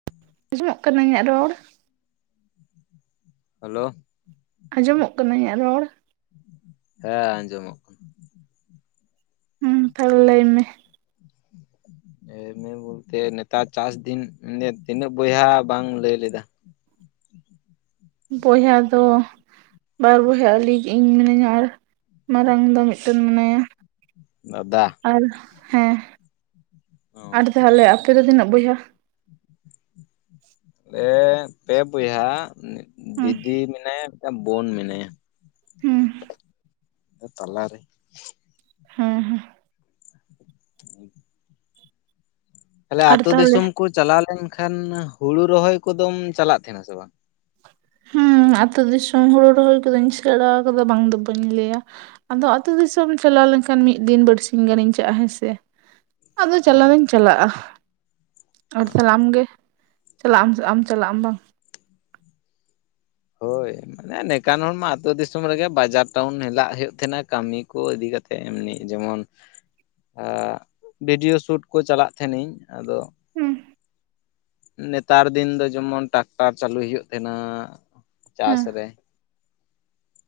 [inaudible] ᱟᱸᱡᱚᱢᱚᱜ ᱠᱟᱱᱟ ᱤᱧᱟᱜ ᱨᱚᱲ ᱦᱮᱞᱳ ᱟᱸᱡᱚᱢᱚᱜ ᱠᱟᱱᱟ ᱤᱧᱟᱹᱜ ᱨᱚᱲ ᱦᱮ ᱟᱸᱡᱚᱢᱚᱜ ᱠᱟᱱᱟ ᱦᱩᱸᱻ ᱛᱟᱦᱞᱮ ᱞᱟᱹᱭ ᱢᱮ [inaudible] ᱦᱮ ᱢᱮ ᱵᱚᱞᱛᱮ ᱱᱮᱛᱟᱨ ᱪᱟᱥ ᱫᱤᱱ ᱢᱟᱱᱮ ᱛᱤᱱᱟᱹᱜ ᱵᱚᱭᱦᱟ ᱵᱟᱝ ᱞᱟᱹᱭ ᱞᱮᱫᱟ ᱵᱚᱭᱦᱟ ᱫᱚ ᱵᱟᱨ ᱵᱚᱭᱦᱟ ᱟᱹᱞᱤᱧ ᱤᱧ ᱢᱤᱱᱟᱹᱧᱟ ᱟᱨ ᱢᱟᱨᱟᱝ ᱫᱟ ᱢᱤᱫᱴᱮᱱ ᱢᱮᱱᱟᱭᱟ ᱫᱟᱫᱟ ᱟᱨ ᱦᱮᱸ ᱚ ᱟᱨ ᱛᱟᱦᱚᱞᱮ ᱟᱯᱮ ᱫᱚ ᱛᱤᱱᱟᱹᱜ ᱵᱚᱭᱦᱟ [inaudible] ᱯᱮᱻ ᱯᱮ ᱵᱚᱭᱦᱟ ᱦᱩᱸ ᱫᱤᱫᱤ ᱢᱮᱱᱟᱭᱟ ᱢᱤᱫᱴᱟᱹᱝ ᱵᱳᱱ ᱢᱮᱱᱟᱭᱟ ᱦᱮᱸ ᱛᱟᱞᱟ ᱨᱮ ᱦᱮᱸ ᱦᱮᱸ [inaudible] ᱛᱟᱦᱞᱮ ᱟᱨ ᱟᱹᱛᱳ ᱛᱟᱦᱚᱞᱮ ᱫᱤᱥᱚᱢ ᱠᱚ ᱪᱟᱞᱟᱣ ᱞᱮᱱᱠᱷᱟᱱ ᱦᱳᱲᱳ ᱨᱚᱦᱚᱭ ᱠᱚᱫᱚᱢ ᱪᱟᱞᱟᱜ ᱛᱟᱦᱮᱱᱟ ᱥᱮ ᱵᱟᱝ ᱦᱮᱸ ᱟᱹᱛᱳ ᱫᱤᱥᱚᱢ ᱦᱳᱲᱳ ᱨᱚᱦᱚᱭ ᱠᱚᱫᱚᱧ ᱥᱮᱬᱟ ᱟᱠᱟᱫᱟ ᱵᱟᱝ ᱫᱚ ᱵᱟᱹᱧ ᱞᱟᱹᱭᱟ ᱟᱫᱚ ᱟᱹᱛᱳ ᱫᱤᱥᱚᱢ ᱪᱟᱞᱟᱣ ᱞᱮᱱᱠᱷᱟᱱ ᱢᱤᱫ ᱫᱤᱱ ᱵᱟᱹᱨᱥᱤᱧ ᱜᱟᱹᱱᱤᱧ ᱪᱟᱜᱼᱟ ᱦᱮᱸ ᱥᱮ ᱟᱫᱚ ᱪᱟᱞᱟᱣ ᱦᱳᱭ ᱫᱚᱧ ᱪᱟᱞᱟᱜᱼᱟ ᱟᱨ ᱛᱟᱨᱯᱚᱨ ᱟᱢᱜᱮ ᱪᱟᱞᱟᱜ ᱟᱢ ᱟᱢ ᱪᱟᱞᱟᱜ ᱟᱢ ᱵᱟᱝ ᱦᱳᱭ ᱢᱟᱱᱮ ᱱᱮᱠᱟᱱ ᱦᱚᱲᱢᱟ ᱟᱹᱛᱳ ᱫᱤᱥᱚᱢ ᱨᱮᱜᱮ ᱵᱟᱡᱟᱨ ᱴᱟᱣᱩᱱ ᱦᱮᱞᱟᱜ ᱦᱩᱭᱩᱜ ᱛᱟᱦᱮᱱᱟ ᱠᱟᱹᱢᱤ ᱠᱚ ᱤᱫᱤ ᱠᱟᱛᱮᱫ ᱮ ᱮᱢᱱᱤ ᱡᱮᱢᱚᱱ ᱵᱤᱰᱤᱭᱳ ᱥᱩᱴ ᱠᱚ ᱪᱟᱞᱟᱜ ᱛᱟᱦᱮᱱᱤᱧ ᱟᱫᱚ ᱦᱩᱸ ᱱᱮᱛᱟᱨ ᱫᱤᱱ ᱫᱚ ᱡᱮᱢᱚᱱ ᱴᱨᱟᱠᱴᱟᱨ ᱪᱟᱹᱞᱩᱭ ᱦᱩᱭᱩᱜ ᱛᱟᱦᱮᱸᱱᱟ ᱪᱟᱥ ᱦᱮᱸ ᱨᱮ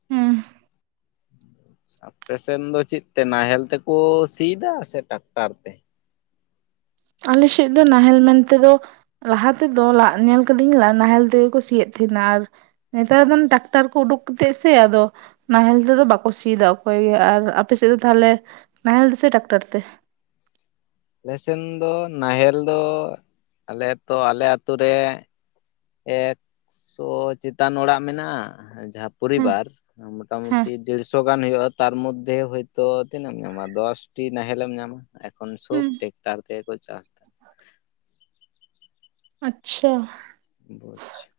ᱦᱮᱸ ᱟᱯᱮᱥᱮᱱ ᱫᱚ ᱪᱮᱫ ᱛᱮ ᱱᱟᱦᱮᱞ ᱛᱮᱠᱚ ᱥᱤᱭᱫᱟ ᱥᱮ ᱴᱟᱠᱴᱟᱨ ᱛᱮ ᱟᱞᱮ ᱥᱮᱫ ᱫᱚ ᱱᱟᱦᱮᱞ ᱢᱮᱱᱛᱮᱮᱫᱚ ᱞᱟᱦᱟ ᱛᱮᱫᱚ ᱞᱟ ᱧᱮᱞ ᱠᱟᱫᱤᱧ ᱱᱟᱦᱮᱞ ᱛᱮᱜᱮᱠᱚ ᱥᱤᱭᱮᱫ ᱛᱟᱦᱮᱸᱱᱟ ᱟᱨ ᱱᱮᱛᱟᱨ ᱫᱚ ᱰᱟᱠᱛᱟᱨ ᱠᱚ ᱩᱰᱩᱠ ᱠᱟᱛᱮᱫ ᱥᱮ ᱟᱫᱚ ᱱᱟᱦᱮᱞ ᱛᱮᱫᱚ ᱵᱟᱠᱚ ᱥᱤᱭᱫᱟ ᱚᱠᱚᱭ ᱜᱮ ᱟᱨ ᱟᱯᱮ ᱥᱮᱫ ᱫᱚ ᱛᱟᱦᱚᱞᱮ ᱱᱟᱦᱮᱞ ᱥᱮ ᱴᱟᱠᱴᱟᱨ ᱛᱮ? ᱟᱞᱮᱥᱮᱱ ᱫᱚ ᱱᱟᱦᱮᱞ ᱫᱚ ᱟᱞᱮ ᱛᱚ ᱟᱞᱮ ᱟᱛᱳ ᱨᱮ ᱮᱠᱥᱚ ᱪᱮᱛᱟᱱ ᱚᱲᱟᱜ ᱢᱮᱱᱟᱜᱼᱟ ᱡᱟᱦᱟᱸ ᱦᱮᱸ ᱯᱚᱨᱤᱵᱟᱨ ᱦᱮᱸ ᱢᱚᱴᱟᱢᱩᱴᱤ ᱫᱮᱲᱥᱚ ᱜᱟᱱ ᱦᱩᱭᱩᱜᱼᱟ ᱛᱟᱨ ᱢᱚᱫᱽᱫᱷᱮ ᱦᱳᱭᱛ ᱛᱚ ᱛᱤᱱᱟᱹᱜ ᱮᱢ ᱧᱟᱢᱟ ᱫᱚᱥᱴᱤ ᱱᱟᱦᱮᱞᱮᱢ ᱧᱟᱢᱟ ᱮᱠᱷᱚᱱ ᱥᱩᱵ ᱦᱩᱸ ᱴᱮᱠᱴᱟᱨ ᱛᱮᱜᱮ ᱠᱚ ᱪᱟᱥᱟ ᱟᱪᱪᱷᱟ ᱵᱪ [inaudible]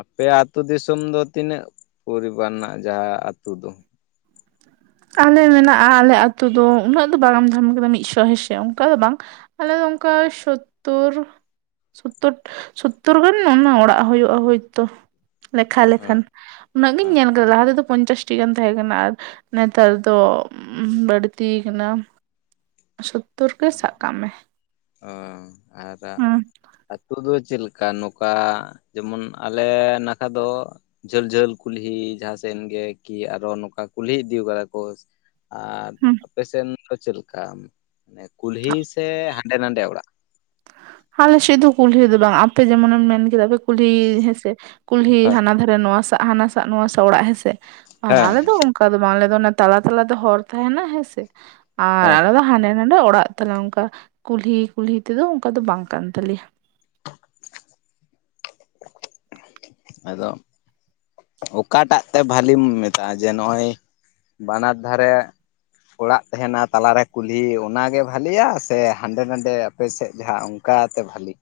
ᱟᱯᱮ ᱟ ᱟᱹᱛᱩ ᱫᱤᱥᱚᱢ ᱫᱚ ᱛᱤᱱᱟᱹᱜ ᱯᱚᱨᱤᱵᱟᱱ ᱨᱮᱱᱟᱜ ᱡᱟᱦᱟᱸ ᱟᱛ ᱫᱚ ᱟᱞᱮ ᱢᱮᱱᱟᱜᱼᱟ ᱟᱞᱮ ᱟᱛᱳ ᱫᱚ ᱩᱱᱟᱹᱜ ᱫᱚ ᱵᱟᱝᱢ ᱡᱟᱢ ᱟᱠᱟᱫᱟ ᱢᱤᱫ ᱥᱚ ᱦᱮᱸᱥᱮ ᱚᱱᱠᱟ ᱫᱚ ᱵᱟᱝ ᱟᱞᱮ ᱫᱚ ᱚᱱᱠᱟ ᱥᱳᱛᱛᱳᱨ ᱥᱳᱛᱛᱳᱨ ᱥᱳᱛᱛᱳᱨ ᱜᱟᱱ ᱚᱱᱟ ᱚᱲᱟᱜ ᱦᱩᱭᱩᱜᱼᱟ ᱦᱳᱭᱛᱳ ᱞᱮᱠᱷᱟ ᱦᱮᱸ ᱞᱮᱠᱷᱟᱱ ᱩᱱᱟᱹᱜ ᱜᱤᱧ ᱦᱮᱸ ᱧᱮᱞ ᱠᱟᱫᱟ ᱞᱟᱦᱟ ᱛᱮᱫᱚ ᱯᱚᱧᱪᱟᱥᱴᱤ ᱜᱟᱱ ᱛᱟᱦᱮᱸ ᱠᱟᱱᱟ, ᱟᱨ ᱱᱮᱛᱟᱨ ᱫᱚ ᱵᱟᱹᱲᱛᱤ ᱠᱟᱱᱟ᱾ ᱥᱳᱛᱛᱚᱨ ᱜᱮ ᱥᱟᱵ ᱠᱟᱜ ᱢᱮ ᱚ ᱟᱨ ᱦᱩᱸ ᱟᱹᱛᱩ ᱫᱚ ᱪᱮᱫᱠᱟ ᱠᱟ ᱱᱚᱝᱠᱟ ᱡᱮᱢᱚᱱ ᱟᱞᱮ ᱱᱟᱠᱷᱟ ᱫᱚ ᱡᱷᱟᱹᱞ ᱡᱷᱟᱹᱞ ᱠᱩᱞᱦᱤ ᱡᱟᱦᱟᱸᱥᱮᱱ ᱜᱮ ᱠᱤ ᱟᱨᱚ ᱱᱚᱝᱠᱟ ᱠᱩᱞᱦᱤ ᱤᱫᱤ ᱠᱟᱫᱟ ᱠᱚ, ᱟᱨ ᱦᱩᱸ ᱟᱯᱮᱥᱮᱱ ᱫᱚ ᱪᱮᱫ ᱞᱮᱠᱟ ᱢᱟᱱᱮ ᱠᱩᱞᱦᱤ ᱥᱮ ᱦᱟᱸᱰᱮ ᱱᱟᱰᱮ ᱚᱲᱟᱜ? ᱟᱞᱮ ᱥᱮᱫ ᱫᱚ ᱠᱩᱞᱦᱤ ᱫᱚ ᱵᱟᱝ ᱟᱯᱮ ᱡᱮᱢᱚᱱᱮᱢ ᱢᱮᱱ ᱠᱮᱫᱟᱮ ᱠᱩᱞᱦᱤ ᱦᱮᱸᱥᱮ ᱠᱩᱞᱦᱤ ᱦᱮᱸ ᱦᱟᱱᱟ ᱫᱷᱟᱨᱮ ᱱᱚᱣᱟ ᱫᱥᱜ ᱦᱟᱱᱟ ᱥᱟᱜ ᱱᱚᱣᱟ ᱚᱲᱟᱜ ᱦᱮᱸᱥᱮ ᱟᱨ ᱦᱮᱸ ᱟᱞᱮ ᱫᱚ ᱚᱱᱠᱟ ᱫᱚ ᱵᱟᱝ ᱟᱞᱮ ᱫᱚ ᱛᱟᱞᱟ ᱛᱟᱞᱟ ᱫᱚ ᱦᱚᱨ ᱛᱟᱦᱮᱱᱟ ᱦᱮᱸᱥᱮ ᱟᱨ ᱦᱮᱸ ᱟᱞᱮ ᱫᱚ ᱦᱟᱱᱮ ᱰ [inaudible] ᱮ ᱚᱲᱟᱜ ᱛᱟᱞᱮ ᱚᱱᱠᱟ ᱠᱩᱞᱦᱤ ᱠᱩᱞᱦᱤ ᱛᱮᱫᱚ ᱚᱱᱠᱟ ᱫᱚ ᱵᱟᱝ ᱠᱟᱱ ᱛᱟᱞᱮᱭᱟ! ᱟᱫᱚ ᱚᱠᱟᱴᱟᱜ ᱛᱮ ᱵᱷᱟᱞᱤᱢ ᱢᱮᱛᱟᱜᱼᱟ ᱡᱮ ᱱᱚᱜᱼᱚᱭ ᱵᱟᱱᱟᱨ ᱫᱷᱟᱨᱮ ᱚᱲᱟᱜ ᱛᱟᱦᱮᱱᱟ ᱛᱟᱞᱟᱨᱮ ᱠᱩᱞᱦᱤ ᱚᱱᱟᱜᱮ ᱵᱷᱟᱞᱤᱭᱟ ᱥᱮ ᱦᱟᱸᱰᱮ ᱱᱟᱰᱮ ᱟᱯᱮᱥᱮᱫ ᱡᱟᱦᱟᱸ ᱚᱱᱠᱟᱛᱮ ᱵᱷᱟᱹᱞᱤ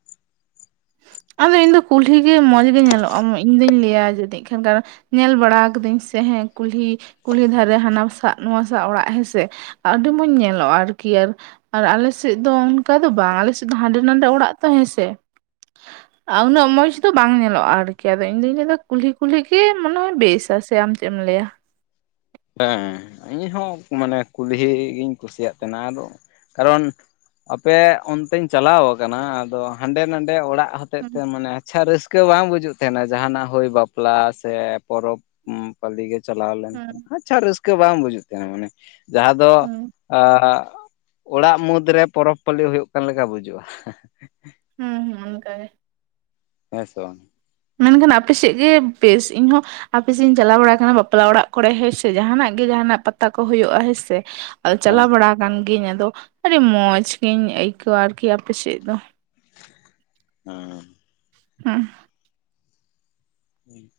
ᱟᱫᱚ ᱤᱧ ᱫᱚ ᱠᱩᱞᱦᱤ ᱜᱮ ᱢᱚᱸᱡᱽ ᱜᱮ ᱧᱮᱞᱚᱜᱼᱟ ᱤᱧ ᱫᱩᱧ ᱞᱟᱹᱭᱟ ᱡᱟᱹᱱᱤᱡ ᱠᱷᱟᱱ ᱠᱟᱨᱚᱱ ᱧᱮᱞ ᱵᱟᱲᱟ ᱠᱟᱹᱫᱟᱹᱧ ᱥᱮ ᱦᱮᱸ ᱠᱩᱞᱦᱤ ᱠᱩᱞᱦᱤ ᱫᱷᱟᱨᱮ ᱦᱟᱱᱟᱥᱟᱜ ᱱᱚᱣᱟᱥᱟᱜ ᱚᱲᱟᱜ ᱦᱮᱸᱥᱮ ᱟᱹᱰᱤ ᱢᱚᱸᱡᱽ ᱧᱮᱞᱚᱜᱼᱟ ᱟᱨᱠᱤ ᱟᱨ᱾ ᱟᱨ ᱟᱞᱮ ᱥᱮᱫ ᱫᱚ ᱚᱱᱠᱟ ᱫᱚ ᱵᱟᱝ ᱟᱞᱮ ᱥᱮᱫ ᱫᱚ ᱦᱟᱸᱰᱮ ᱱᱟᱰᱮ ᱚᱲᱟᱜ ᱛᱚ ᱦᱮᱸ ᱥᱮ᱾ ᱩᱱᱟᱹᱜ ᱢᱚᱸᱡᱽ ᱫᱚ ᱵᱟᱝ ᱧᱮᱞᱚᱜᱼᱟ ᱟᱨᱠᱤ ᱟᱫᱚ ᱤᱧ ᱫᱩᱧ ᱞᱟᱹᱭᱫᱟ ᱠᱩᱞᱦᱤ ᱠᱩᱞᱦᱤ ᱜᱮ ᱢᱚᱱᱮᱦᱚᱭ ᱵᱮᱥᱟ ᱥᱮ ᱟᱢ ᱪᱮᱫ ᱮᱢ ᱞᱟᱹᱭᱟ? ᱦᱮᱸ ᱤᱧ ᱦᱚᱸ ᱢᱟᱱᱮ ᱠᱩᱞᱦᱤ ᱜᱤᱧ ᱠᱩᱥᱤᱭᱟᱜ ᱛᱟᱦᱮᱱᱟ ᱟᱫᱚ ᱠᱟᱨᱚᱱ ᱟᱯᱮ ᱚᱱᱛᱮᱧ ᱪᱟᱞᱟᱣ ᱟᱠᱟᱱᱟ ᱟᱫᱚ ᱦᱟᱸᱰᱮ ᱱᱟᱰᱮ ᱚᱲᱟᱜ ᱦᱚᱛᱮᱫ ᱛᱮ ᱦᱩᱸ ᱢᱟᱱᱮ ᱟᱪᱪᱷᱟ ᱨᱟᱹᱥᱠᱟᱹ ᱵᱟᱝ ᱵᱩᱡᱩᱜ ᱛᱟᱦᱮᱱᱟ ᱡᱟᱦᱟᱱᱟᱜ ᱦᱩᱭ ᱵᱟᱯᱞᱟ ᱥᱮ ᱯᱚᱨᱚᱵᱽ᱾ ᱯᱟᱞᱤ ᱜᱮ ᱪᱟᱞᱟᱣ ᱞᱮᱱᱠᱷᱟᱱ ᱦᱩᱸ ᱟᱪᱪᱷᱟ ᱨᱟᱹᱥᱠᱟᱹ ᱵᱟᱝ ᱵᱩᱡᱩᱜ ᱛᱟᱦᱮᱱᱟ ᱢᱟᱱᱮ ᱡᱟᱦᱟᱸ ᱫᱚ ᱦᱩᱸ ᱟ ᱚᱲᱟᱜ ᱢᱩᱫᱽᱨᱮ ᱯᱚᱨᱚᱵᱽ ᱯᱟᱹᱞᱤ ᱦᱩᱭᱩᱜ ᱠᱟᱱ ᱞᱮᱠᱟ ᱵᱩᱡᱩᱜᱼᱟ᱾ ᱦᱩᱸ ᱦᱸ ᱚᱱᱠᱟᱜᱮ ᱦᱮᱸᱥᱮ ᱵᱟᱝ ᱢᱮᱱᱠᱷᱟᱱ ᱟᱯᱮ ᱥᱮᱫ ᱜᱮ ᱵᱮᱥ ᱤᱧᱦᱚᱸ ᱟᱯ ᱥᱮᱫ ᱤᱧ ᱪᱟᱞᱟᱣ ᱵᱟᱲᱟ ᱟᱠᱟᱱᱟ ᱵᱟᱯᱞᱟ ᱚᱲᱟᱜ ᱠᱚᱨᱮ ᱦᱮᱸᱥᱮ ᱡᱟᱦᱟᱱᱟᱜ ᱜᱮ ᱡᱟᱦᱟᱱᱟᱜ ᱯᱟᱛᱟ ᱠᱚ ᱦᱩᱭᱩᱜᱼᱟ ᱦᱮᱸ ᱥᱮ ᱟᱫᱚ ᱦᱮᱸ ᱪᱟᱞᱟᱣ ᱵᱟᱲᱟ ᱟᱠᱟᱱ ᱜᱤᱭᱟᱹᱧ ᱟᱫᱚ ᱟᱹᱰᱤ ᱢᱚᱸᱡᱽ ᱜᱤᱧ ᱟᱹᱭᱠᱟᱹᱣ-ᱟ ᱟᱨᱠᱤ ᱟᱯᱮ ᱥᱮᱫ ᱫᱚ᱾ ᱦᱩᱸ ᱦᱩᱸ ᱩᱸ [unintelligible]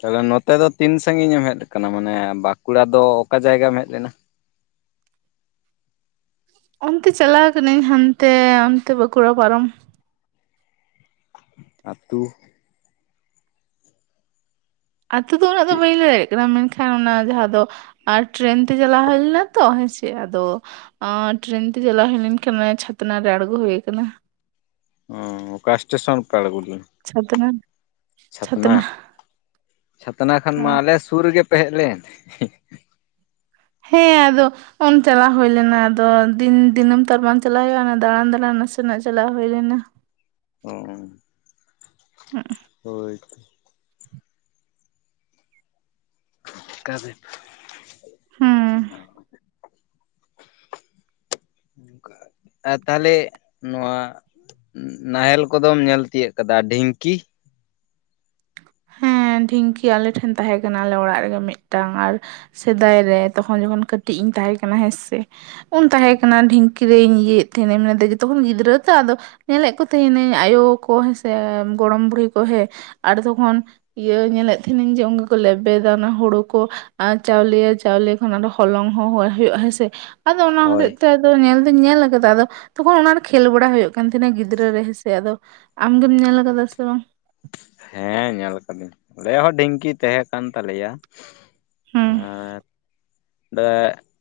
ᱛᱚᱵᱮ ᱱᱚᱛᱮ ᱫᱚ ᱛᱤᱱ ᱥᱟᱺᱜᱤᱧ ᱮᱢ ᱦᱮᱡ ᱟᱠᱟᱱᱟ ᱢᱟᱱᱮ ᱵᱟᱸᱠᱩᱲᱟ ᱫᱚ ᱚᱠᱟ ᱡᱟᱭᱜᱟᱢ ᱦᱮᱡ ᱞᱮᱱᱟ? ᱚᱱᱛᱮ ᱪᱟᱞᱟᱣ ᱠᱟᱹᱱᱟᱹᱧ ᱦᱟᱱᱛᱮ ᱚᱱᱛᱮ ᱵᱟᱸᱠᱩᱲᱟ ᱯᱟᱨᱚᱢ᱾ ᱟᱛᱩ ᱟᱛᱩ ᱫᱚ ᱩᱱᱟᱹᱜ ᱫᱚ ᱪᱮᱫ ᱵᱟᱹᱧ ᱞᱟᱹᱭ ᱫᱟᱲᱮᱭᱟᱜ ᱠᱟᱱᱟ ᱢᱮᱱᱠᱷᱟᱱ ᱦᱮ ᱚᱱᱟ ᱡᱟᱦᱟᱸ ᱫᱚ ᱟᱨ ᱴᱨᱮᱱ ᱛᱮ ᱪᱟᱞᱟᱣ ᱦᱩᱭ ᱞᱮᱱᱟ ᱛᱚ ᱦᱮᱸᱥᱮ ᱟᱫᱚ ᱚᱸᱻ ᱴᱨᱮᱱ ᱛᱮ ᱪᱟᱞᱟᱣ ᱦᱩᱭ ᱞᱮᱱᱠᱷᱟᱱᱮ ᱪᱷᱟᱛᱱᱟ ᱨᱮ ᱟᱬᱜᱚ ᱦᱩᱭ ᱠᱟᱱᱟ᱾ ᱚ ᱚᱠᱟ ᱥᱴᱮᱥᱚᱱ ᱯᱮ ᱟᱬᱜᱚ ᱞᱮᱱᱟ? ᱪᱷᱟᱛᱱᱟ ᱪᱷᱟᱛᱱᱟ, ᱪᱷᱟᱛᱱᱟ ᱠᱷᱟᱱ ᱢᱟ ᱦᱮᱸ ᱟᱞᱮ ᱥᱩᱨ ᱨᱮᱜᱮ ᱯᱮ ᱦᱮᱡ ᱞᱮᱱ᱾ ᱦᱮᱸ ᱟᱫᱚ ᱩᱱ ᱪᱟᱞᱟᱣ ᱦᱩᱭ ᱞᱮᱱᱟ ᱟᱫᱚ ᱫᱤᱱ ᱫᱤᱱᱟᱹᱢ ᱛᱚ ᱵᱟᱝ ᱪᱟᱞᱟᱣ ᱦᱩᱭᱩᱜᱼᱟ ᱚᱱᱟ ᱫᱟᱬᱟᱱ ᱫᱟᱬᱟᱱ ᱱᱟᱥᱮᱱᱟᱜ ᱪᱟᱞᱟᱣ ᱦᱩᱭ ᱞᱮᱱᱟ᱾ ᱚᱻ ᱦᱩᱸ ᱦᱳᱭᱻᱛᱚ ᱚᱠᱟᱨᱮ ᱦᱮᱸ ᱟᱨ ᱛᱟᱦᱞᱮ ᱱᱚᱣᱟ ᱱᱟᱦᱮᱞ ᱠᱚᱫᱚᱢ ᱧᱮᱞ ᱛᱤᱭᱟᱹᱜ ᱠᱟᱫᱟ᱾ ᱰᱷᱤᱝᱠᱤ? ᱦᱮᱸ, ᱰᱷᱤᱝᱠᱤ ᱟᱞᱮ ᱴᱷᱮᱱ ᱛᱟᱦᱮᱸ ᱠᱟᱱᱟ᱾ ᱟᱞᱮ ᱚᱲᱟᱜ ᱨᱮᱜᱮ ᱢᱤᱫᱴᱟᱝ ᱟᱨ ᱥᱮᱫᱟᱭ ᱨᱮ, ᱛᱚᱠᱷᱚᱱ ᱡᱚᱠᱷᱚᱱ ᱠᱟᱹᱴᱤᱡ ᱤᱧ ᱛᱟᱦᱮᱸ ᱠᱟᱱᱟ ᱦᱮᱸ ᱥᱮ᱾ ᱩᱱ ᱛᱟᱦᱮᱸ ᱠᱟᱱᱟ ᱰᱷᱤᱝ ᱼᱠᱤ ᱨᱮᱧ ᱤᱭᱟᱹ ᱮᱫ ᱛᱟᱦᱮᱸ ᱱᱟᱧ ᱢᱟᱱᱮ ᱟᱫᱚ ᱛᱚᱠᱷᱚᱱ ᱜᱤᱫᱽᱨᱟᱹ ᱛᱚ᱾ ᱟᱫᱚ ᱧᱮᱞᱮᱫ ᱠᱚ ᱛᱟᱦᱮᱱᱟᱹᱧ ᱟᱭᱳ ᱠᱚ ᱦᱮᱸ ᱥᱮ, ᱜᱚᱲᱚᱢ ᱵᱩᱲᱦᱤ ᱠᱚ ᱦᱮᱸ, ᱟᱨ ᱛᱚᱠᱷᱚᱱ ᱤᱭᱟᱹ ᱧᱮᱞᱮᱫ ᱛᱟᱦᱮᱸ ᱱᱟᱹᱧ ᱡᱮ ᱩᱱᱠᱩ ᱠᱚ ᱞᱮᱵᱮᱫᱟ ᱚᱱᱟ ᱦᱳᱲᱳ ᱠᱚ ᱪᱟᱣᱞᱮᱭᱟ ᱪᱟᱣᱞᱮ ᱚᱱᱟ ᱫᱚ ᱦᱚᱞᱚᱝ ᱦᱚᱸ ᱦᱳᱭᱳᱜᱼᱟ ᱦᱮᱸ ᱥᱮ ᱾ ᱟᱫᱚ ᱚᱱᱟ ᱦᱳᱭ ᱦᱚᱛᱮᱡ ᱛᱮ ᱧᱮᱞ ᱫᱩᱧ ᱧᱮᱞ ᱠᱟᱫᱟ ᱟᱫᱚ, ᱛᱚᱠᱷᱚᱱ ᱚᱱᱟᱨᱮ ᱠᱷᱮᱞ ᱵᱟᱲᱟ ᱦᱳᱭᱳᱜ ᱠᱟᱱ ᱛᱟᱦᱮᱱᱟ ᱜᱤᱫᱽᱨᱟᱹ ᱨᱮ ᱦᱮᱸ ᱥᱮ, ᱟᱫᱚ ᱟᱢ ᱫᱚᱢ ᱧᱮᱞ ᱟᱠᱟᱫᱟ ᱥᱮ ᱵᱟᱝ? ᱦᱮᱸ ᱧᱮᱞ ᱠᱟᱫᱟᱹᱧ ᱟᱞᱮ ᱦᱚᱸ ᱰᱷᱤᱝᱠᱤ ᱛᱟᱦᱮᱸ ᱠᱟᱱ ᱛᱟᱞᱮᱭᱟ ᱾ ᱦᱩᱸ ᱟᱨ [unintelligible]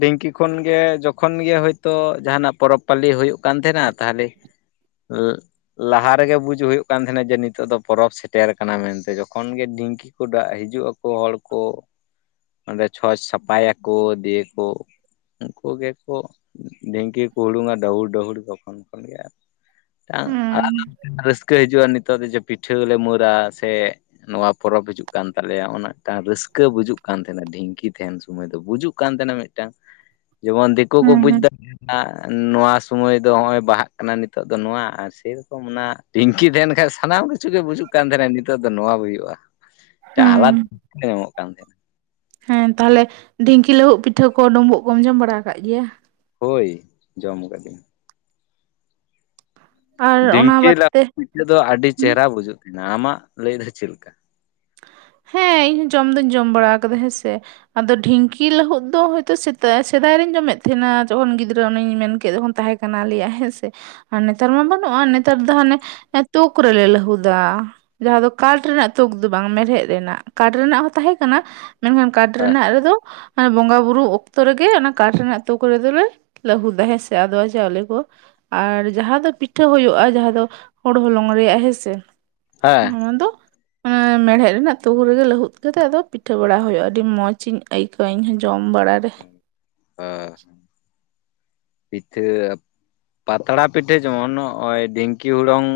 ᱰᱷᱤᱝᱠᱤ ᱠᱷᱚᱱ ᱜᱮ, ᱡᱚᱠᱷᱚᱱ ᱜᱮ ᱦᱳᱭᱛᱳ ᱡᱟᱦᱟᱱᱟᱜ ᱯᱚᱨᱚᱵᱽ ᱯᱟᱹᱞᱤ ᱦᱳᱭᱳᱜ ᱠᱟᱱ ᱛᱟᱦᱮᱱᱟ᱾ ᱛᱟᱦᱚᱞᱮ ᱩᱸᱻ ᱞᱟᱦᱟ ᱨᱮᱜᱮ ᱵᱩᱡ ᱦᱩᱭᱩᱜ ᱠᱟᱱ ᱛᱟᱦᱮᱱᱟ ᱡᱮ, ᱱᱤᱛᱚᱜ ᱫᱚ ᱯᱚᱨᱚᱵᱽ ᱥᱮᱴᱮᱨ ᱟᱠᱟᱱᱟ ᱢᱮᱱᱛᱮ ᱾ ᱡᱚᱠᱷᱚᱱ ᱜᱮ ᱰᱷᱤᱝᱠᱤ ᱠᱚ ᱰᱟᱜ ᱦᱤᱡᱩᱜᱼᱟ᱾ ᱠᱚ ᱦᱚᱲ ᱠᱚ ᱚᱸᱰᱮ ᱪᱷᱚᱸᱪ ᱥᱟᱯᱷᱟᱭ ᱟᱠᱚ᱾ ᱫᱤᱭᱮ ᱠᱚ ᱩᱱᱠᱩ ᱜᱮᱠᱚ ᱰᱷᱤᱝᱠᱤ ᱠᱚ ᱦᱩᱲᱩᱝ ᱟ ᱰᱟᱹᱦᱩᱲ ᱰᱟᱹᱦᱩᱲ ᱛᱚᱠᱷᱚᱱ ᱠᱚ ᱞᱟᱹᱭ-ᱟ᱾ ᱢᱤᱫᱴᱟᱝ ᱦᱩᱸ ᱟᱞᱟᱫᱟ ᱢᱤᱫᱴᱟᱝ ᱨᱟᱹᱥᱠᱟᱹ ᱦᱤᱡᱩᱜᱼᱟ ᱱᱤᱛᱚᱜ ᱫᱚ ᱡᱮ ᱯᱤᱴᱷᱟᱹ ᱞᱮ ᱢᱟᱹᱨᱼᱟ ᱥᱮ ᱱᱚᱣᱟ ᱯᱚᱨᱚᱵᱽ ᱦᱤᱡᱩᱜ ᱠᱟᱱ ᱛᱟᱞᱮᱭᱟ᱾ ᱚᱱᱟ ᱢᱤᱫᱴᱟᱝ ᱨᱟᱹᱥᱠᱟᱹ ᱵᱩᱡᱩᱜ ᱠᱟᱱᱟ ᱛᱟᱦᱮᱱᱟ ᱰᱷᱤᱝᱠᱤ᱾ ᱼᱼᱠᱤ ᱛᱟᱦᱮᱱ ᱥᱚᱢᱚᱭ ᱫᱚ ᱵᱩᱡᱩᱜ ᱠᱟᱱ ᱛᱟᱦᱮᱱᱟ ᱢᱮᱫᱴᱟᱝ ᱾ ᱡᱮᱢᱚᱱ ᱫᱮᱠᱳ ᱠᱚ ᱦᱩᱸ ᱵᱩᱡ ᱦᱩᱸ ᱫᱟ᱾ ᱱᱚᱣᱟ ᱥᱚᱢᱚᱭ ᱫᱚ ᱦᱚᱜᱼᱚᱭ ᱵᱟᱦᱟᱜ ᱠᱟᱱᱟ ᱱᱤᱛᱚᱜ ᱫᱚ᱾ ᱱᱚᱣᱟ ᱟᱨ ᱥᱮ ᱨᱚᱠᱚᱢ ᱚᱱᱟ ᱰᱷᱤᱝᱠᱤ ᱛᱟᱦᱮᱱ ᱠᱷᱟᱡ ᱥᱟᱱᱟᱢ ᱠᱤᱪᱷᱩ ᱜᱮ ᱵᱩᱡᱩᱜ ᱠᱟᱱ ᱛᱟᱦᱮᱱᱟ᱾ ᱱᱤᱛᱚᱜ ᱫᱚ ᱱᱚᱣᱟ ᱦᱳᱭᱳᱜᱼᱟ᱾ ᱟᱞᱟᱫᱟ ᱦᱩᱸ [inaudible] ᱧᱟᱢᱚᱜ ᱠᱟᱱ ᱛᱟᱦᱮᱱᱟ᱾ ᱦᱮᱸ ᱛᱟᱦᱚᱞᱮ ᱰᱷᱤᱝᱠᱤ ᱞᱟᱹᱦᱩᱫ ᱯᱤᱴᱷᱟᱹ ᱠᱚ, ᱰᱩᱢᱵᱩᱜ ᱠᱚᱢ ᱡᱚᱢ ᱵᱟᱲᱟ ᱟᱠᱟᱜ ᱜᱮᱭᱟ? ᱦᱳᱭ ᱡᱚᱢ ᱟᱠᱟᱫᱟᱧ ᱾ ᱟᱨ ᱚᱱᱟ ᱰᱷᱤᱝᱠᱤ ᱵᱟᱫ ᱛᱮ [unintelligible] ᱯᱤᱷᱟᱹ ᱫᱚ ᱟᱹᱰᱤ ᱦᱩᱸ ᱪᱮᱦᱨᱟ ᱵᱩᱡᱩᱜ ᱛᱟᱦᱮᱱᱟ᱾ ᱟᱢᱟᱜ ᱞᱟᱹᱭ ᱫᱚ ᱪᱮᱫ ᱞᱮᱠᱟ? ᱦᱮᱸ ᱤᱧ ᱦᱚᱸ ᱡᱚᱢ ᱫᱩᱧ ᱡᱚᱢ ᱵᱟᱲᱟ ᱟᱠᱟᱫᱟ ᱦᱮᱸ ᱥᱮ᱾ ᱟᱫᱚ ᱰᱷᱤᱝᱠᱤ ᱞᱟᱹᱦᱩᱫ ᱫᱚ ᱦᱳᱭᱛᱳ ᱥᱮᱫᱟᱭ ᱨᱤᱧ ᱡᱚᱢᱮᱫ ᱛᱟᱦᱮᱱᱟ᱾ ᱡᱚᱠᱷᱚᱱ ᱜᱤᱫᱽᱨᱟᱹ ᱚᱱᱮᱧ ᱢᱮᱱ ᱠᱮᱫ ᱡᱚᱠᱷᱚᱱ ᱛᱟᱦᱮᱸ ᱥᱟᱱᱟ ᱞᱮᱭᱟ ᱦᱮᱸ ᱥᱮ ᱟᱨ ᱱᱮᱛᱟᱨ ᱢᱟ ᱵᱟᱹᱱᱩᱜᱼᱟ᱾ ᱱᱮᱛᱟᱨ ᱫᱚ ᱦᱟᱱᱮ ᱮᱸ ᱛᱩᱠ ᱠᱚᱨᱮ ᱞᱮ ᱞᱟᱹᱦᱩᱫᱟ᱾ ᱡᱟᱦᱟᱸ ᱫᱚ ᱠᱟᱴᱷ ᱨᱮᱱᱟᱜ ᱛᱩᱠ ᱵᱟᱝ ᱢᱮᱲᱦᱮᱫ ᱨᱮᱱᱟᱜ᱾ ᱠᱟᱴ ᱨᱮᱱᱟᱜ ᱦᱚᱸ ᱛᱟᱦᱮᱸ ᱠᱟᱱᱟ᱾ ᱢᱮᱱᱠᱷᱟᱱ ᱠᱟᱴᱷ ᱦᱮᱸ ᱨᱮᱱᱟᱜ ᱨᱮᱫᱚ ᱵᱚᱸᱜᱟ ᱵᱩᱨᱩ ᱚᱠᱛᱚ ᱨᱮᱜᱮ, ᱚᱱᱟ ᱠᱟᱴᱷ ᱨᱮᱱᱟᱜ ᱛᱩᱠ ᱨᱮ ᱫᱚᱞᱮ ᱞᱟᱹᱦᱩᱫᱟ ᱦᱮᱸ ᱥᱮ ᱟᱫᱣᱟ ᱪᱟᱣᱞᱮ ᱠᱚ᱾ ᱟᱨ ᱡᱟᱦᱟᱸ ᱫᱚ ᱯᱤᱴᱷᱟᱹ ᱦᱳᱭᱳᱜᱼᱟ, ᱡᱟᱦᱟᱸ ᱫᱚ ᱦᱳᱲᱳ ᱦᱚᱞᱚᱝ ᱨᱮᱭᱟᱜ ᱦᱮᱸ ᱥᱮ ᱦᱮᱸ ᱚᱱᱟ ᱫᱚ᱾ ᱮᱸ ᱢᱮᱲᱦᱮᱫ ᱨᱮᱱᱟᱜ ᱛᱩᱠᱩ [inaudible] ᱨᱮᱜᱮ ᱞᱟᱹᱦᱩᱫ ᱠᱟᱛᱮᱜ ᱟᱫᱚ ᱯᱤᱴᱷᱟᱹ ᱵᱟᱲᱟ ᱦᱳᱭᱳᱜᱼᱟ, ᱟᱹᱰᱤ ᱢᱚᱸᱡᱽ ᱤᱧ ᱟᱹᱭᱠᱟᱹᱣᱟ ᱤᱧᱦᱚᱸ ᱡᱚᱢ ᱵᱟᱲᱟ ᱨᱮ᱾ ᱦᱮᱸ ᱯᱤᱴᱷᱟᱹ, ᱯᱟᱛᱲᱟ ᱯᱤᱴᱷᱟᱹ ᱡᱮᱢᱚᱱ ᱱᱚᱜᱼᱚᱭ ᱰᱷᱤᱝᱠᱤ ᱦᱩᱲᱩᱝ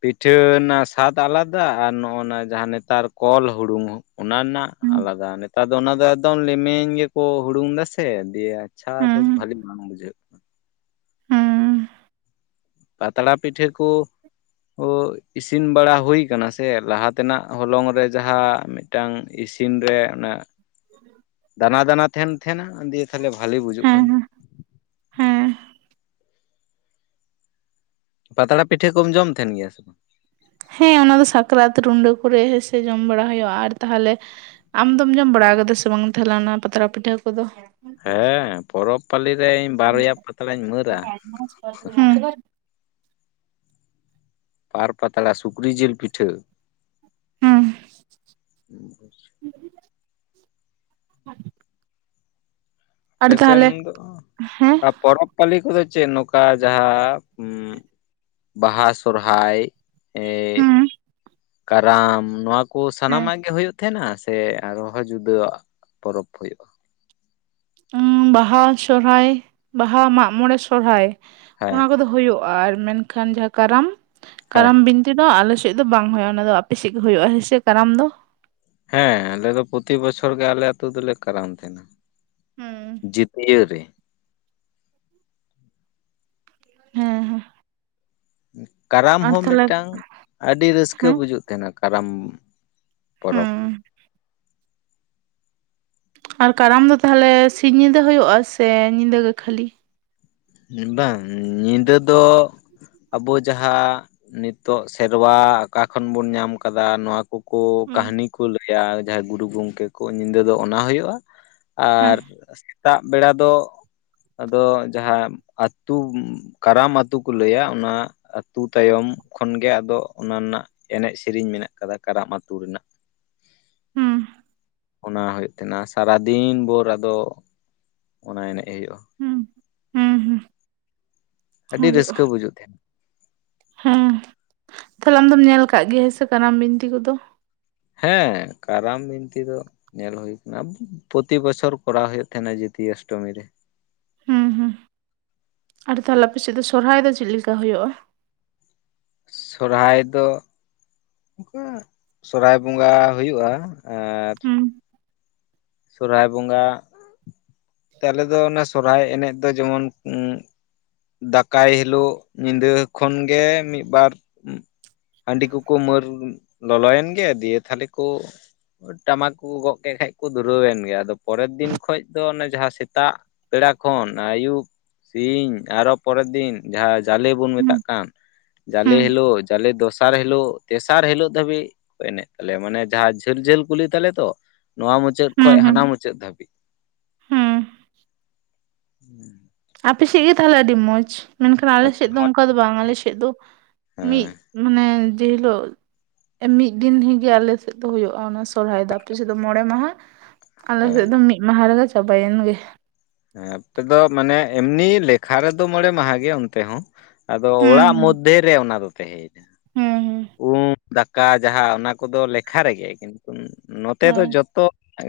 ᱯᱤᱴᱷᱟᱹ ᱨᱮᱱᱟᱜ ᱥᱟᱫ ᱟᱞᱟᱫᱟ ᱟᱨ ᱱᱚᱜᱼᱱᱟ ᱡᱟᱦᱟᱸ ᱱᱮᱛᱟᱨ ᱠᱚᱞ ᱦᱩᱲᱩᱝ ᱚᱱᱟ ᱨᱮᱱᱟᱜ ᱦᱩᱸ ᱟᱞᱟᱫᱟ, ᱱᱮᱛᱟᱨ ᱫᱚ ᱚᱱᱟ ᱫᱚ ᱮᱠᱫᱚᱢ ᱞᱮᱢᱮᱧ ᱜᱮᱠᱚ ᱦᱩᱲᱩᱝ ᱫᱟ ᱥᱮ ᱫᱤᱭᱮ ᱪᱷᱟ ᱫᱚ ᱦᱩᱸ ᱵᱷᱟᱞᱤ [unintelligible] ᱦᱩᱸᱻ ᱯᱟᱛᱲᱟ ᱯᱤᱴᱷᱟᱹ ᱠᱚ ᱠᱚ ᱤᱥᱤᱱ ᱵᱟᱲᱟ ᱦᱳᱭ ᱠᱟᱱᱟ ᱥᱮ, ᱞᱟᱦᱟ ᱛᱮᱱᱟᱜ ᱦᱚᱞᱚᱝ ᱨᱮ ᱡᱟᱦᱟᱸ ᱢᱮᱫᱴᱟᱝ ᱤᱥᱤ ᱤᱱ ᱨᱮ ᱚᱱᱟ, ᱫᱟᱱᱟ ᱫᱟᱱᱟ ᱛᱟᱦᱮᱱ ᱛᱟᱦᱮᱸᱱᱟ ᱫᱤᱭᱮ ᱛᱟᱦᱞᱮ ᱵᱷᱟᱞᱤ ᱵᱩᱡᱩᱜ ᱠᱟᱱ ᱦᱮᱸ ᱛᱟᱦᱮᱱᱟ᱾ ᱦᱮᱸ ᱯᱟᱛᱲᱟ ᱯᱤᱴᱷᱟᱹ ᱠᱚᱢ ᱡᱚᱢ ᱛᱟᱦᱮᱱ ᱜᱮᱭᱟ ᱥᱮ? ᱦᱮᱸ, ᱚᱱᱟ ᱫᱚ ᱥᱟᱠᱨᱟᱛ ᱨᱩᱰᱟᱹ ᱠᱚᱨᱮ ᱦᱳᱭ ᱥᱮ ᱡᱚᱢ ᱵᱟᱲᱟ ᱦᱳᱭᱳᱜᱼᱟ ᱾ ᱟᱨ ᱛᱟᱦᱚᱞᱮ ᱟᱢ ᱫᱚᱢ ᱡᱚᱢ ᱵᱟᱲᱟ ᱠᱟᱫᱟ ᱥᱮ ᱵᱟᱝ ᱛᱟᱦᱞᱮ ᱚᱱᱟ ᱯᱟᱛᱲᱟ ᱯᱤᱴᱷᱟᱹ ᱠᱚᱫᱚ? ᱦᱮᱸ, ᱯᱚᱨᱚᱵᱽ ᱯᱟᱹᱞᱤ ᱨᱮ ᱤᱧ ᱵᱟᱨᱭᱟ ᱯᱟᱛᱲᱟᱧ ᱢᱟᱹᱨᱟ ᱾ ᱵᱟᱨ ᱯᱟᱛᱲᱟ ᱥᱩᱠᱨᱤ ᱡᱤᱞ ᱯᱤᱴᱷᱟᱹ, ᱦᱩᱸ [unintelligible] ᱟᱨ ᱟᱯᱮᱥᱮᱱ ᱛᱟᱦᱚᱞᱮ ᱫᱚ ᱦᱮᱸ ᱟᱯ ᱯᱚᱨᱚᱵᱽ ᱯᱟᱹᱞᱤ ᱠᱚᱫᱚ ᱪᱮᱫ ᱱᱚᱠᱟ ᱡᱟᱦᱟᱸ ᱵᱟᱦᱟ ᱥᱚᱨᱦᱟᱭ ᱮᱸ ᱦᱩᱸ ᱠᱟᱨᱟᱢ ᱱᱚᱣᱟ ᱠᱚ ᱦᱮᱸ ᱥᱟᱱᱟᱢᱟᱜ ᱜᱮ ᱦᱩᱭᱩᱜ ᱛᱟᱦᱮᱱᱟ ᱥᱮ ᱥᱮ ᱟᱨᱦᱚᱸ ᱡᱩᱫᱟᱹᱣᱟᱜ ᱯᱚᱨᱚᱵ ᱦᱩᱭᱩᱜᱼᱟ? ᱵᱟᱦᱟ ᱥᱚᱨᱦᱟᱭ ᱵᱟᱦᱟ, ᱢᱟᱜ-ᱢᱚᱬᱮ ᱥᱚᱨᱦᱟᱭ ᱦᱮᱸ ᱚᱱᱟ ᱠᱚᱫᱚ ᱦᱩᱭᱩᱜᱼᱟ ᱟᱨ ᱢᱮᱱᱠᱷᱟᱱ ᱡᱟᱦᱟᱸ ᱠᱟᱨᱟᱢ ᱦᱮᱸ ᱠᱟᱨᱟᱢ ᱵᱤᱱᱛᱤ ᱫᱚ ᱟᱞᱮ ᱮᱜ ᱫᱚ ᱵᱟᱝ ᱦᱩᱭᱩᱜᱼᱟ ᱚᱱᱟ ᱫᱚ ᱟᱯᱮᱥᱮᱫ ᱜᱮ ᱦᱩᱭᱩᱜᱼᱟ ᱦᱮᱸᱥᱮ ᱠᱟᱨᱟᱢ ᱫᱚ ᱦᱮᱸ ᱟᱞᱮ ᱫᱚ ᱯᱨᱚᱛᱤ ᱵᱚᱪᱷᱚᱨ ᱜᱮ ᱟᱞᱮ ᱟᱛᱩ ᱫᱚᱞᱮ ᱠᱟᱨᱟᱢ ᱛᱟᱦᱮᱸᱱᱟ ᱦᱩᱸ ᱾ ᱡᱤᱛᱭᱟᱹ ᱨᱮ᱾ ᱦᱮᱸ ᱦᱮᱸ᱾ ᱠᱟᱨᱟᱢ ᱟᱨ ᱦᱚᱸ ᱛᱟᱦᱞᱮ ᱢᱤᱫᱴᱟᱝ ᱟᱹᱰᱤ ᱨᱟᱹᱥᱠᱟᱹ ᱦᱮᱸ ᱵᱩᱡᱩᱜ ᱛᱮᱱᱟ ᱠᱟᱨᱟᱢ ᱯᱚᱨᱚᱵ ᱩᱸ ᱟᱨ ᱠᱟᱨᱟᱢ ᱫᱚ ᱛᱟᱦᱚᱞᱮ ᱥᱤᱧ ᱧᱤᱫᱟᱹ ᱦᱩᱭᱩᱜᱼᱟ ᱥᱮ ᱧᱤᱫᱟᱹ ᱜᱮ ᱠᱷᱟᱹᱞᱤ? ᱵᱟᱝ ᱧᱤᱫᱟᱹ ᱫᱚ ᱟᱵᱚ ᱡᱟᱦᱟᱸ ᱱᱤᱛᱚᱜ ᱥᱮᱨᱣᱟ ᱚᱠᱟ ᱠᱷᱚᱱ ᱵᱚᱱ ᱧᱟᱢ ᱟᱠᱟᱫᱟ ᱱᱚᱣᱟ ᱠᱚ ᱠᱚ ᱦᱩᱸ ᱠᱟᱹᱦᱱᱤ ᱠᱚ ᱞᱟᱹᱭᱟ ᱟᱨ ᱡᱟᱦᱟᱸᱭ ᱜᱩᱨᱩ ᱜᱚᱢᱠᱮ ᱠᱚ ᱧᱤᱫᱟᱹ ᱫᱚ ᱚᱱᱟ ᱦᱳᱭᱳᱜᱼᱟ ᱾ ᱦᱮᱸ ᱟᱨ ᱥᱮᱛᱟᱜ ᱵᱮᱲᱟ ᱫᱚ ᱟᱫᱚ ᱡᱟᱦᱟᱸ ᱟᱹᱛᱩ ᱠᱟᱨᱟᱢ ᱟᱛᱩ ᱠᱚ ᱞᱟᱹᱭᱟ ᱚᱱᱟ ᱟᱹᱛᱩ ᱛᱟᱭᱚᱢ ᱠᱷᱚᱱᱜᱮ ᱟᱫᱚ ᱚᱱᱟ ᱱᱟᱜ ᱮᱱᱮᱡ ᱥᱮᱨᱮᱧ ᱢᱮᱱᱟᱜ ᱠᱟᱫᱟ ᱠᱟᱨᱟᱢ ᱟᱹᱛᱩ ᱨᱮᱱᱟᱜ, ᱦᱩᱸ ᱚᱱᱟ ᱦᱩᱭᱩᱜ ᱛᱟᱦᱮᱱᱟ ᱥᱟᱨᱟᱫᱤᱱ ᱵᱷᱳᱚᱨ ᱟᱫᱚ ᱚᱱᱟ ᱮᱱᱮᱡ ᱦᱩᱭᱩᱜᱼᱟ ᱾ ᱦᱩᱸ ᱦᱩᱸ ᱦᱩᱸ ᱟᱹᱰᱤ ᱦᱩᱭᱩᱜᱼᱟ ᱨᱟᱹᱥᱠᱟᱹ ᱾ ᱵᱩᱡᱩᱜ ᱛᱟᱦᱮᱱᱟ ᱦᱮᱸ ᱛᱟᱦᱚᱞᱮ ᱟᱢᱫᱚᱢ ᱧᱮᱞ ᱠᱟᱜ ᱜᱮᱭᱟ ᱦᱮᱥᱮ ᱠᱟᱨᱟᱢ ᱵᱤᱱᱛᱤ ᱠᱚᱫᱚ? ᱦᱮᱸ ᱠᱟᱨᱟᱢ ᱵᱤᱱᱛᱤ ᱫᱚ ᱧᱮᱞ ᱦᱩᱭ ᱠᱟᱱᱟ ᱯᱚᱛᱤ ᱵᱚᱪᱷᱚᱨ ᱠᱚᱨᱟᱣ ᱦᱩᱭᱩᱜ ᱛᱟᱦᱮᱸᱱᱟ ᱡᱟ. ᱛᱭᱟᱹ ᱚᱥᱴᱚᱢᱤ ᱨᱮ ᱦᱩᱸ ᱦᱩᱸ ᱟᱨ ᱛᱟᱦᱚᱞᱮ ᱟᱯᱮᱥᱮᱫ ᱫᱚ ᱥᱚᱨᱦᱟᱭ ᱫᱚ ᱪᱮᱫ ᱞᱮᱠᱟ ᱦᱩᱭᱩᱜᱼᱟ? ᱥᱚᱨᱦᱟᱭ ᱫᱚ ᱚᱱᱠᱟ ᱥᱚᱦᱨᱟᱭ ᱵᱚᱸᱜᱟ ᱦᱩᱭᱩᱜᱼᱟ ᱟᱨ ᱦᱩᱸ ᱥᱚᱨᱦᱟᱭ ᱵᱚᱸᱜᱟ, ᱱᱚᱛᱮ ᱟᱞᱮ ᱫᱚ ᱚᱱᱟ ᱥᱚᱨᱦᱟᱭ ᱮᱱᱮᱡ ᱫᱚ ᱡᱮᱢᱚᱱ ᱩᱸᱜ ᱫᱟᱠᱟᱭ ᱦᱤᱞᱳᱜ ᱧᱤᱫᱟᱹ ᱠᱷᱚᱱᱜᱮ ᱢᱤᱫᱵᱟᱨ ᱦᱟᱹᱰᱤ ᱠᱚᱠᱚ ᱢᱟᱹᱨ ᱞᱚᱞᱚᱭᱮᱱ ᱜᱮ ᱫᱤᱭᱮ ᱛᱟᱦᱞᱮ ᱠᱚ ᱴᱟᱢᱟᱠ ᱠᱚ ᱜᱚᱜ ᱠᱮ ᱠᱷᱟᱡ ᱠᱚ ᱫᱷᱩᱨᱟᱹᱣᱮᱱ ᱜᱮ ᱟᱫᱚ ᱯᱚᱨᱮᱨ ᱫᱤᱱ ᱠᱷᱚᱱ ᱫᱚ ᱚᱱᱮ ᱡᱟᱦᱟᱸ ᱥᱮᱛᱟᱜ ᱵᱮᱲᱟ ᱠᱷᱚᱱ ᱟᱹᱭᱩᱵ ᱥᱤᱧ ᱟᱨᱚ ᱯᱚᱨᱮᱨ ᱫᱤᱱ ᱡᱟᱦᱟᱸ ᱡᱟᱞᱮ ᱵᱚᱱ ᱢᱮᱛᱟᱜ ᱦᱩᱸ ᱠᱟᱱ ᱡᱟᱞᱮ ᱦᱩᱸ ᱦᱮᱞᱳ ᱡᱟᱞᱮ ᱫᱚᱥᱟᱨ ᱦᱮᱞᱳ ᱛᱮᱥᱟᱨ ᱦᱮᱞᱳ ᱫᱷᱟᱹᱵᱤ ᱮᱱᱮᱡ ᱛᱟᱞᱮᱭᱟ ᱢᱟᱱᱮ ᱡᱟᱦᱟᱸ ᱡᱷᱟᱹᱞ ᱡᱷᱟᱹᱞ ᱠᱩᱞᱤ ᱛᱟᱞᱮ ᱛᱚ ᱱᱚᱣᱟ ᱢᱩᱪᱟᱹᱫ ᱠᱷᱚᱱ ᱦᱩᱸ ᱦᱩᱸ ᱦᱟᱱᱟ ᱢᱩᱪᱟᱹᱫ ᱫᱷᱟᱹᱵᱤᱡ ᱦᱩᱸ ᱟᱯᱮᱥᱮᱫ ᱜᱮ ᱛᱟᱦᱚᱞᱮ ᱟᱹᱰᱤ ᱢᱚᱸᱡᱽ ᱢᱮᱱᱠᱷᱟᱱ ᱦᱮᱸ ᱟᱞᱮᱥᱮᱫ ᱫᱚ ᱚᱱᱠᱟ ᱫᱚ ᱵᱟᱝ ᱟᱞᱮᱥᱮᱫ ᱫᱚ ᱢᱤᱫ ᱢᱟᱱᱮ ᱡᱮᱦᱤᱞᱳᱜ ᱢᱤᱫ ᱫᱤᱱᱜᱮ ᱟᱞᱮ ᱥᱮᱫ ᱫᱚ ᱦᱩᱭᱩᱜᱼᱟ ᱚᱱᱟ ᱥᱚᱨᱦᱟᱭ ᱫᱚ ᱟᱯᱮ ᱥᱮᱫ ᱫᱚ ᱢᱚᱬᱮ ᱢᱟᱦᱟ ᱟᱞᱮ ᱥᱮᱫ ᱦᱮᱸ ᱫᱚ ᱢᱤᱫ ᱢᱟᱦᱟ ᱨᱮᱟ ᱪᱟᱵᱭᱮᱱ ᱜᱮ ᱦᱮᱸ ᱟᱯᱮ ᱫᱚ ᱢᱟᱱᱮ ᱮᱢᱱᱤ ᱞᱮᱠᱷᱟ ᱨᱮᱫᱚ ᱢᱚᱬᱮ ᱢᱟᱦᱟ ᱜᱮ ᱚᱱᱛᱮ ᱦᱚᱸ ᱟᱫᱚ ᱚᱲᱟᱜ ᱦᱩᱸ ᱢᱚᱫᱽᱫᱷᱮ ᱨᱮ ᱚᱱᱟ ᱫᱚ ᱛᱟᱦᱮᱸ ᱦᱩᱸ ᱦᱩᱸ ᱫᱟᱠᱟ ᱡᱟᱦᱟᱸ ᱚᱱᱟ ᱠᱚᱫᱚ ᱞᱮᱠᱷᱟ ᱨᱮᱜᱮ ᱠᱤᱱᱛᱩ ᱱᱚᱛᱮ ᱫᱚ ᱦᱳᱭ ᱡᱚᱛᱚ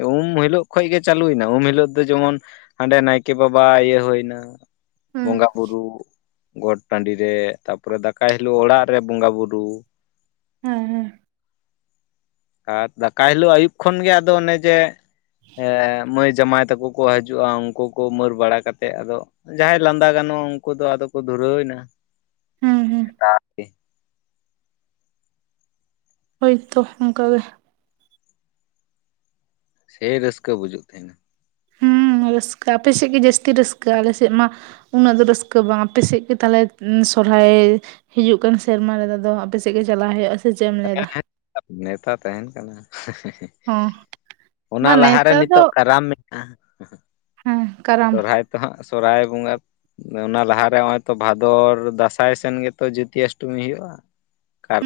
ᱩᱢ ᱦᱤᱞᱳᱜ ᱠᱷᱚᱱ ᱜᱮ ᱪᱟᱹᱞᱩᱭᱱᱟ ᱩᱢ ᱦᱤᱞᱳᱜ ᱫᱚ ᱡᱮᱢᱚᱱ ᱦᱟᱸᱰᱮ ᱱᱟᱭᱠᱮ ᱵᱟᱵᱟ ᱤᱭᱟᱹ ᱦᱩᱭᱱᱟ ᱦᱮᱸ ᱵᱚᱸᱜᱟ ᱵᱩᱨᱩ ᱜᱚᱴ ᱴᱟᱺᱰᱤ ᱨᱮ ᱛᱟᱯᱚᱨᱮ ᱫᱟᱠᱟᱭ ᱦᱤᱞᱳᱜ ᱚᱲᱟᱜ ᱨᱮ ᱵᱚᱸᱜᱟ ᱵᱩᱨᱩ ᱦᱮᱸ ᱦᱮᱸ ᱟᱨ ᱫᱟᱠᱟ ᱦᱤᱞᱳᱜ ᱟᱹᱭᱩᱵ ᱠᱷᱚᱱᱜᱮ ᱟᱫᱚ ᱚᱱᱮ ᱡᱮ ᱢᱟᱹᱭ ᱡᱟᱢᱟᱭ ᱛᱟᱠᱚ ᱾ ᱠᱚ ᱦᱤᱡᱩᱜᱼᱟ ᱩᱱᱠᱩ ᱠᱚ ᱩᱢᱟᱹᱨ ᱵᱟᱲᱟ ᱠᱟᱛᱮᱫ ᱟᱫᱚ ᱡᱟᱦᱟᱸᱭ ᱞᱟᱸᱫᱟ ᱜᱟᱱᱚᱜᱼᱟ ᱩᱱᱠᱩ ᱫᱚ ᱟᱫᱚ ᱠᱚ ᱫᱷᱩᱨᱟᱹᱣ ᱮᱱᱟ ᱾ ᱦᱩᱸ ᱦᱩᱸ ᱟᱨ [unintelligible] ᱦᱳᱭᱛᱳ ᱚᱱᱠᱟᱜᱮ ᱥᱮᱭ ᱨᱟᱹᱥᱠᱟᱹ ᱵᱩᱡᱩᱜ ᱛᱟᱦᱮᱱᱟ ᱾ ᱦᱩᱸ ᱨᱟᱹᱥᱠᱟᱹ ᱟᱯᱮ ᱥᱮᱫ ᱜᱮ ᱡᱟᱹᱥᱛᱤ ᱨᱟᱹᱥᱠᱟᱹ ᱟᱞᱮ ᱥᱮᱫ ᱢᱟ ᱩᱱᱟᱹᱜ ᱫᱚ ᱨᱟᱹᱥᱠᱟᱹ ᱵᱟᱝ ᱟᱯᱮᱥᱮᱫ ᱜᱮ ᱛᱟᱦᱚᱞᱮ ᱥᱚᱨᱦᱟᱭ ᱦᱤᱡᱩᱜ ᱠᱟᱱ ᱥᱮᱨᱢᱟ ᱨᱮᱫᱚ ᱫᱚ ᱟᱯᱮ ᱥᱮᱫ ᱜᱮ ᱪᱟᱞᱟᱜᱣ ᱦᱩᱭᱩᱜᱼᱟ ᱥᱮ ᱪᱮᱫ ᱮᱢ ᱞᱟᱹᱭ ᱮᱫᱟ? ᱱᱮᱣᱛᱟ ᱛᱟᱦᱮᱱ ᱠᱟᱱᱟ ᱚ ᱚᱱᱟ ᱵᱟᱝ ᱞᱟᱦᱟᱨᱮ ᱱᱮᱛᱟᱨ ᱫᱚ ᱱᱤᱛᱚᱜ ᱠᱟᱨᱟᱢ ᱦᱮᱸ ᱠᱟᱨᱟᱢ ᱥᱚᱨᱦᱟᱭ ᱛᱚ ᱦᱟᱸᱜ ᱥᱚᱨᱚᱦᱟᱭ ᱵᱚᱸᱜᱟ ᱚᱱᱟ ᱞᱟᱦᱟᱨᱮ ᱱᱚᱜ ᱚᱭ ᱛᱚ ᱵᱷᱟᱫᱚᱨ ᱫᱟᱸᱥᱟᱭ ᱥᱮᱱ ᱜᱮᱛᱚ ᱠᱚᱛᱤ ᱚᱥᱴᱚᱢᱤ ᱦᱩᱭᱩᱜᱼᱟ ᱠᱟᱨᱟᱢ